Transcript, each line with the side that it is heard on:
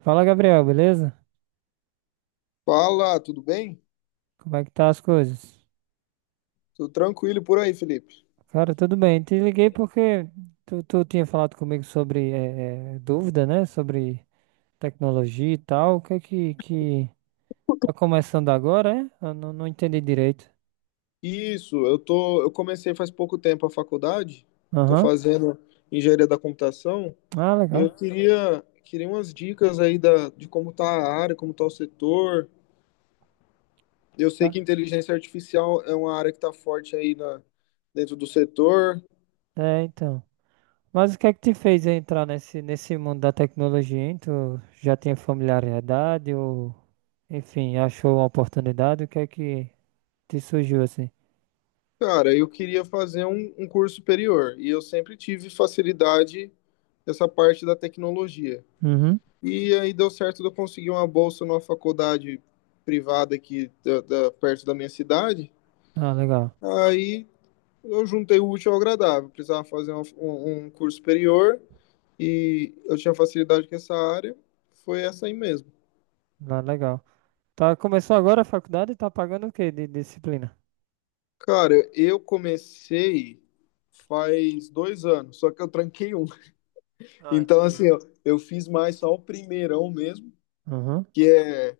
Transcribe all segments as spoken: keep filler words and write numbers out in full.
right: Fala, Gabriel, beleza?
left: Fala, tudo bem?
right: Como é que tá as coisas?
left: Tudo tranquilo por aí, Felipe?
right: Cara, tudo bem. Te liguei porque tu, tu tinha falado comigo sobre eh, eh, dúvida, né? Sobre tecnologia e tal. O que é que, que tá começando agora, é? Eu não, não entendi direito.
left: Isso, eu tô, eu comecei faz pouco tempo a faculdade, tô
right: Aham.
left: fazendo engenharia da computação
right: Ah,
left: e
right: legal.
left: eu queria, queria umas dicas aí da, de como tá a área, como tá o setor. Eu sei
right: Tá.
left: que inteligência artificial é uma área que tá forte aí na, dentro do setor.
right: É, então. Mas o que é que te fez entrar nesse, nesse mundo da tecnologia, hein? Tu já tinha familiaridade ou, enfim, achou uma oportunidade? O que é que te surgiu assim?
left: Cara, eu queria fazer um, um curso superior e eu sempre tive facilidade nessa parte da tecnologia.
right: Uhum.
left: E aí deu certo de eu conseguir uma bolsa numa faculdade privada aqui da, da- perto da minha cidade.
right: Ah, legal.
left: Aí eu juntei o útil ao agradável. Precisava fazer uma- um, um curso superior e eu tinha facilidade com essa área. Foi essa aí mesmo.
right: Ah, legal. Tá, começou agora a faculdade e tá pagando o quê de disciplina?
left: Cara, eu comecei faz dois anos, só que eu tranquei um.
right: Ah,
left: Então,
right: entendi.
left: assim, eu, eu fiz mais só o primeirão mesmo,
right: Uhum.
left: que é,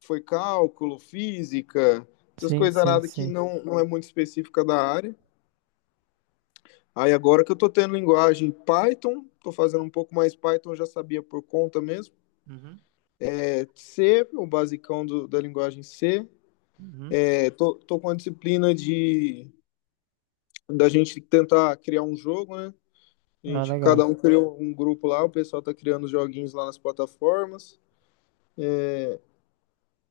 left: foi cálculo, física, essas
right: Sim,
left: coisas
right: sim,
left: nada que
right: sim.
left: não, não é muito específica da área. Aí agora que eu tô tendo linguagem Python, tô fazendo um pouco mais Python, já sabia por conta mesmo.
right: Uhum,
left: É C, o basicão do, da linguagem C.
right: uhum.
left: É, tô, tô com a disciplina de da gente tentar criar um jogo, né? A
right: Ah,
left: gente,
right: legal.
left: cada um criou um grupo lá, o pessoal tá criando os joguinhos lá nas plataformas.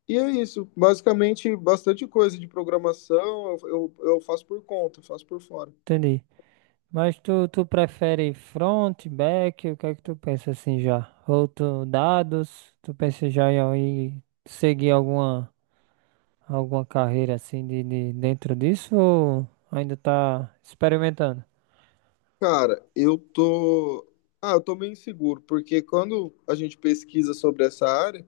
left: E é isso, basicamente bastante coisa de programação, eu, eu, eu faço por conta, faço por fora.
right: Entendi. Mas tu, tu prefere front, back? O que é que tu pensa assim já? Ou tu, dados? Tu pensa já em, em seguir alguma, alguma carreira assim de, de dentro disso? Ou ainda tá experimentando?
left: Cara, eu tô. Ah, eu tô meio inseguro, porque quando a gente pesquisa sobre essa área,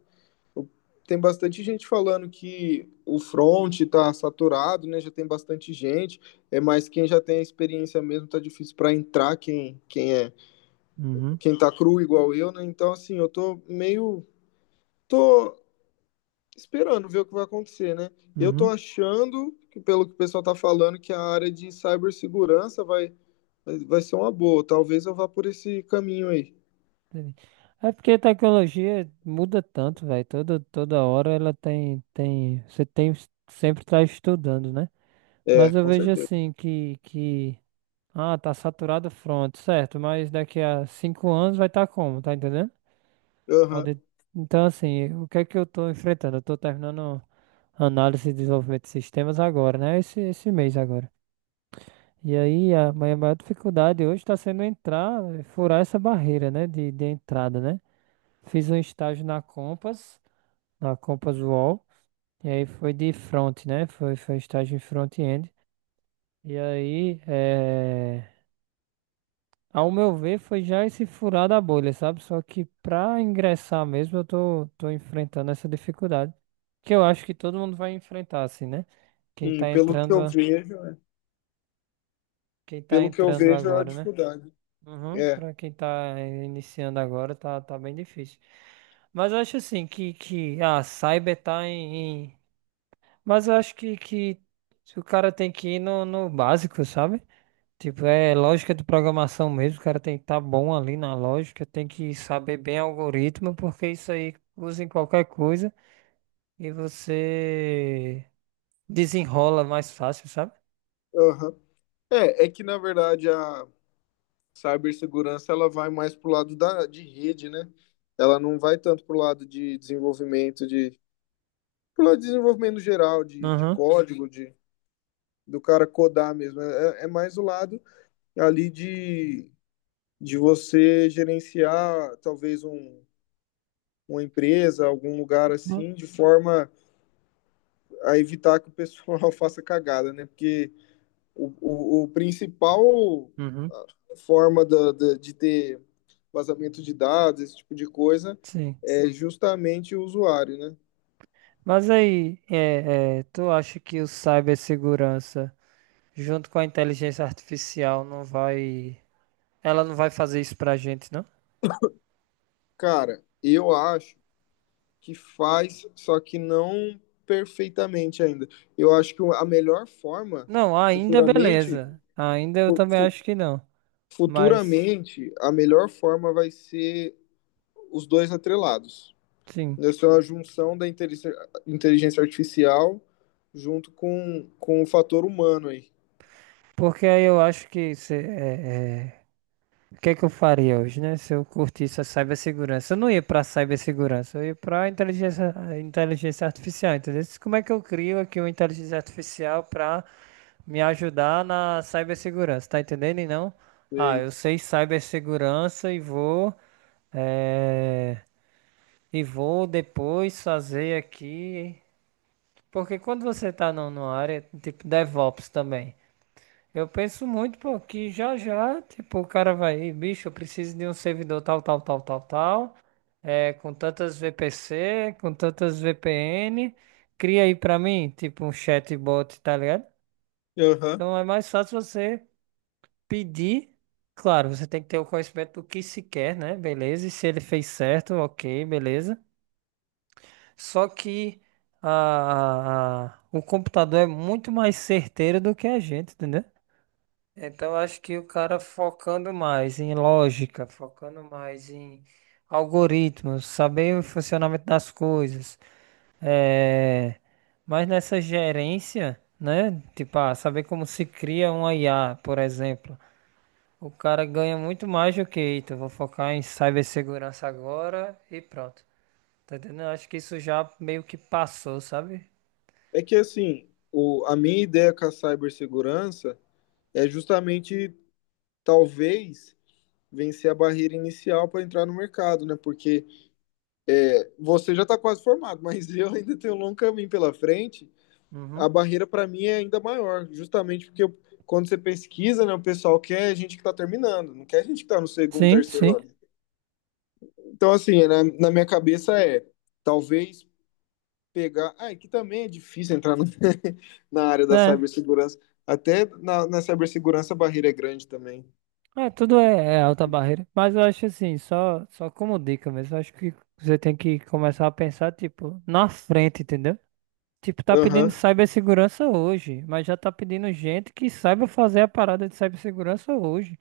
left: tem bastante gente falando que o front está saturado, né? Já tem bastante gente. É mais quem já tem a experiência mesmo tá difícil para entrar quem quem é
right: Uhum,
left: quem tá cru igual eu, né? Então assim, eu tô meio tô esperando ver o que vai acontecer, né? Eu tô
right: uhum.
left: achando que pelo que o pessoal tá falando que a área de cibersegurança vai vai ser uma boa. Talvez eu vá por esse caminho aí.
right: Entendi. É porque a tecnologia muda tanto, velho. Toda, toda hora ela tem, tem, você tem sempre tá estudando, né?
left: É,
right: Mas eu
left: com
right: vejo
left: certeza.
right: assim que, que, ah, tá saturado o front, certo? Mas daqui a cinco anos vai estar como, tá entendendo?
left: Aham.
right: Pode- Então assim, o que é que eu tô enfrentando? Eu tô terminando análise e desenvolvimento de sistemas agora, né? Esse, esse mês agora. E aí a minha maior dificuldade hoje está sendo entrar, furar essa barreira, né? De, de entrada, né? Fiz um estágio na Compass, na Compass Wall, e aí foi de front, né? Foi, foi estágio em front-end. E aí, eh, ao meu ver, foi já esse furar da bolha, sabe? Só que para ingressar mesmo, eu tô, tô enfrentando essa dificuldade, que eu acho que todo mundo vai enfrentar, assim, né? Quem
left: Sim,
right: tá
left: pelo que
right: entrando,
left: eu
right: a-
left: vejo,
right: quem tá
left: pelo que eu
right: entrando
left: vejo é a
right: agora, né?
left: dificuldade.
right: Uhum,
left: É.
right: para quem tá iniciando agora, tá, tá bem difícil. Mas eu acho assim que, que a Cyber tá em, em- Mas eu acho que, que o cara tem que ir no, no básico, sabe? Tipo, é lógica de programação mesmo, o cara tem que estar bom ali na lógica, tem que saber bem algoritmo, porque isso aí usa em qualquer coisa e você desenrola mais fácil, sabe?
left: Aham. É, é que na verdade a cibersegurança ela vai mais pro lado da, de rede, né? Ela não vai tanto pro lado de desenvolvimento de pro lado de desenvolvimento geral de, de
right: Aham.
left: código, de do cara codar mesmo. É, é é mais o lado ali de, de você gerenciar talvez um, uma empresa, algum lugar
right: Uhum.
left: assim, de forma a evitar que o pessoal faça cagada, né? Porque o, o, o principal
right: Uhum.
left: forma da- da- de ter vazamento de dados, esse tipo de coisa,
right: Sim.
left: é Sim. justamente o usuário, né?
right: Mas aí, é, é, tu acha que o cibersegurança, junto com a inteligência artificial, não vai. Ela não vai fazer isso pra gente, não?
left: Cara, eu acho que faz, só que não perfeitamente ainda. Eu acho que a melhor forma,
right: Não, ainda
left: futuramente,
right: beleza. Ainda eu também
left: fu-
right: acho que não. Mas,
left: futuramente, a melhor forma vai ser os dois atrelados.
right: sim.
left: Isso é uma junção da inteligência inteligência artificial junto com, com o fator humano aí.
right: Porque aí eu acho que. se- é, é, O que é que eu faria hoje, né? Se eu curtisse a cibersegurança. Eu não ia pra cibersegurança, eu ia pra inteligência, a inteligência artificial, entendeu? Como é que eu crio aqui uma inteligência artificial pra me ajudar na cibersegurança, tá entendendo? E não, ah,
left: Sei.
right: eu sei cibersegurança e vou, eh, e vou depois fazer aqui. Porque quando você tá num- numa área, tipo DevOps também, eu penso muito, pô, que já já, tipo, o cara vai, bicho, eu preciso de um servidor tal, tal, tal, tal, tal, é, com tantas V P C, com tantas V P N, cria aí pra mim, tipo, um chatbot, tá ligado?
left: Aham.
right: Então é mais fácil você pedir, claro, você tem que ter o conhecimento do que se quer, né? Beleza, e se ele fez certo, ok, beleza. Só que a, o computador é muito mais certeiro do que a gente, entendeu? Então eu acho que o cara focando mais em lógica, focando mais em algoritmos, saber o funcionamento das coisas, é, mas nessa gerência, né? Tipo, ah, saber como se cria um I A, por exemplo. O cara ganha muito mais do que, eita, eu vou focar em cibersegurança agora e pronto. Tá entendendo? Eu acho que isso já meio que passou, sabe?
left: É que assim, o, a minha ideia com a cibersegurança é justamente, talvez, vencer a barreira inicial para entrar no mercado, né? Porque você já está quase formado, mas eu ainda tenho um longo caminho pela frente.
right: Uhum.
left: A barreira para mim é ainda maior, justamente porque eu, quando você pesquisa, né, o pessoal quer a gente que está terminando, não quer a gente que está no segundo,
right: Sim,
left: terceiro
right: sim.
left: ano. Então, assim, na, na minha cabeça é talvez pegar. Ah, e que também é difícil entrar no- na área da
right: Né?
left: cibersegurança. Até na, na cibersegurança a barreira é grande também.
right: É, tudo é, é alta barreira. Mas eu acho assim, só, só como dica mesmo, eu acho que você tem que começar a pensar, tipo, na frente, entendeu? Tipo, tá pedindo
left: Aham,
right: cibersegurança hoje, mas já tá pedindo gente que saiba fazer a parada de cibersegurança hoje.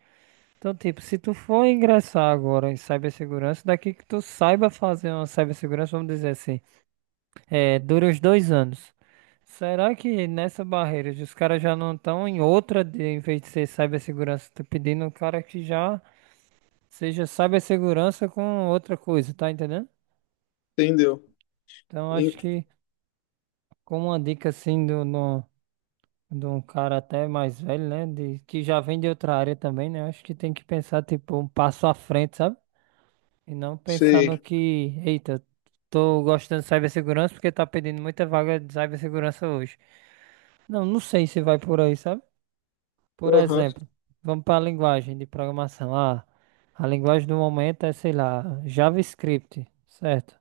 right: Então, tipo, se tu for ingressar agora em cibersegurança, daqui que tu saiba fazer uma cibersegurança, vamos dizer assim. É, dura os dois anos. Será que nessa barreira os caras já não estão em outra de, em vez de ser cibersegurança, tá pedindo um cara que já seja cibersegurança com outra coisa, tá entendendo?
left: entendeu.
right: Então
left: En-
right: acho que como uma dica assim do, no, de um cara até mais velho, né, de, que já vem de outra área também, né, acho que tem que pensar tipo um passo à frente, sabe? E não pensar no
left: Sei.
right: que, eita, tô gostando de cibersegurança porque tá pedindo muita vaga de cibersegurança hoje. Não, não sei se vai por aí, sabe? Por
left: Aham,
right: exemplo, vamos para a linguagem de programação. Ah, a linguagem do momento é, sei lá, JavaScript, certo?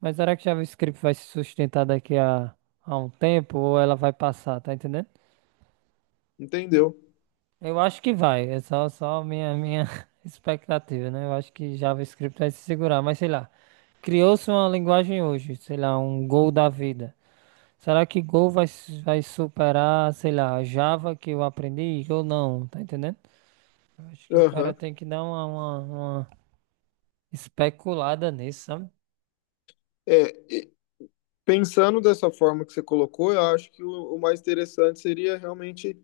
right: Mas será que JavaScript vai se sustentar daqui a, a um tempo ou ela vai passar, tá entendendo?
left: entendeu.
right: Eu acho que vai. É só, só minha, minha expectativa, né? Eu acho que JavaScript vai se segurar, mas sei lá. Criou-se uma linguagem hoje, sei lá, um Go da vida. Será que Go vai, su- vai superar, sei lá, a Java que eu aprendi ou não? Tá entendendo? Eu acho que o cara
left: Aham.
right: tem que dar uma, uma, uma especulada nisso, sabe?
left: É, e pensando dessa forma que você colocou, eu acho que o, o mais interessante seria realmente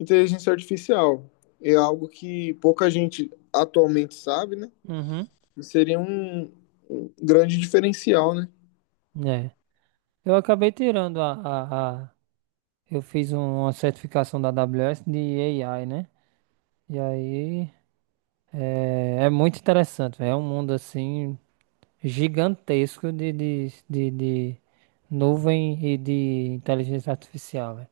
left: inteligência artificial. É algo que pouca gente atualmente sabe, né?
right: Uhum.
left: E seria um, um grande diferencial, né?
right: É. Eu acabei tirando a, a, a... Eu fiz uma certificação da A W S de A I, né? E aí. É, é muito interessante, véio. É um mundo assim gigantesco de, de, de, de nuvem e de inteligência artificial, véio.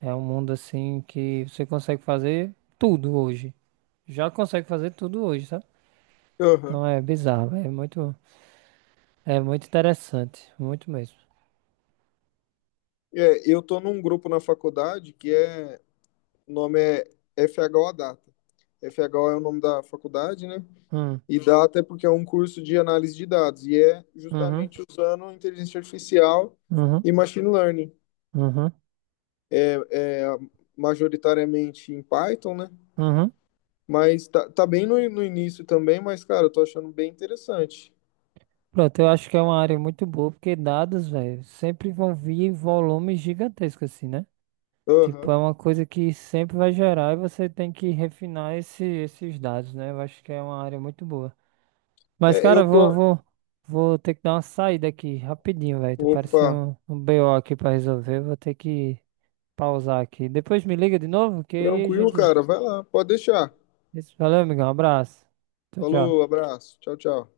right: É um mundo assim que você consegue fazer tudo hoje. Já consegue fazer tudo hoje, sabe?
left: Aham.
right: Então é bizarro, véio. É muito, é muito interessante, muito mesmo.
left: É, eu tô num grupo na faculdade que é O nome é F H O Data. F H O é o nome da faculdade, né?
right: Hum,
left: E Data é porque é um curso de análise de dados e é
right: uhum,
left: justamente usando inteligência artificial
right: uhum,
left: e machine learning.
right: uhum,
left: É majoritariamente em Python, né?
right: uhum.
left: Mas tá, tá bem no, no início também, mas, cara, eu tô achando bem interessante.
right: Pronto, eu acho que é uma área muito boa, porque dados, velho, sempre vão vir em volumes gigantescos, assim, né? Tipo,
left: Aham.
right: é uma coisa que sempre vai gerar e você tem que refinar esse- esses dados, né? Eu acho que é uma área muito boa. Mas,
left: É,
right: cara,
left: eu
right: eu vou,
left: tô.
right: vou, vou ter que dar uma saída aqui rapidinho, velho. Tu
left: Opa,
right: pareceu um, um B O aqui pra resolver. Vou ter que pausar aqui. Depois me liga de novo, que aí a
left: tranquilo,
right: gente.
left: cara. Vai lá, pode deixar.
right: Valeu, amigão. Um abraço. Tchau,
left: Falou,
right: tchau.
left: abraço. Tchau, tchau.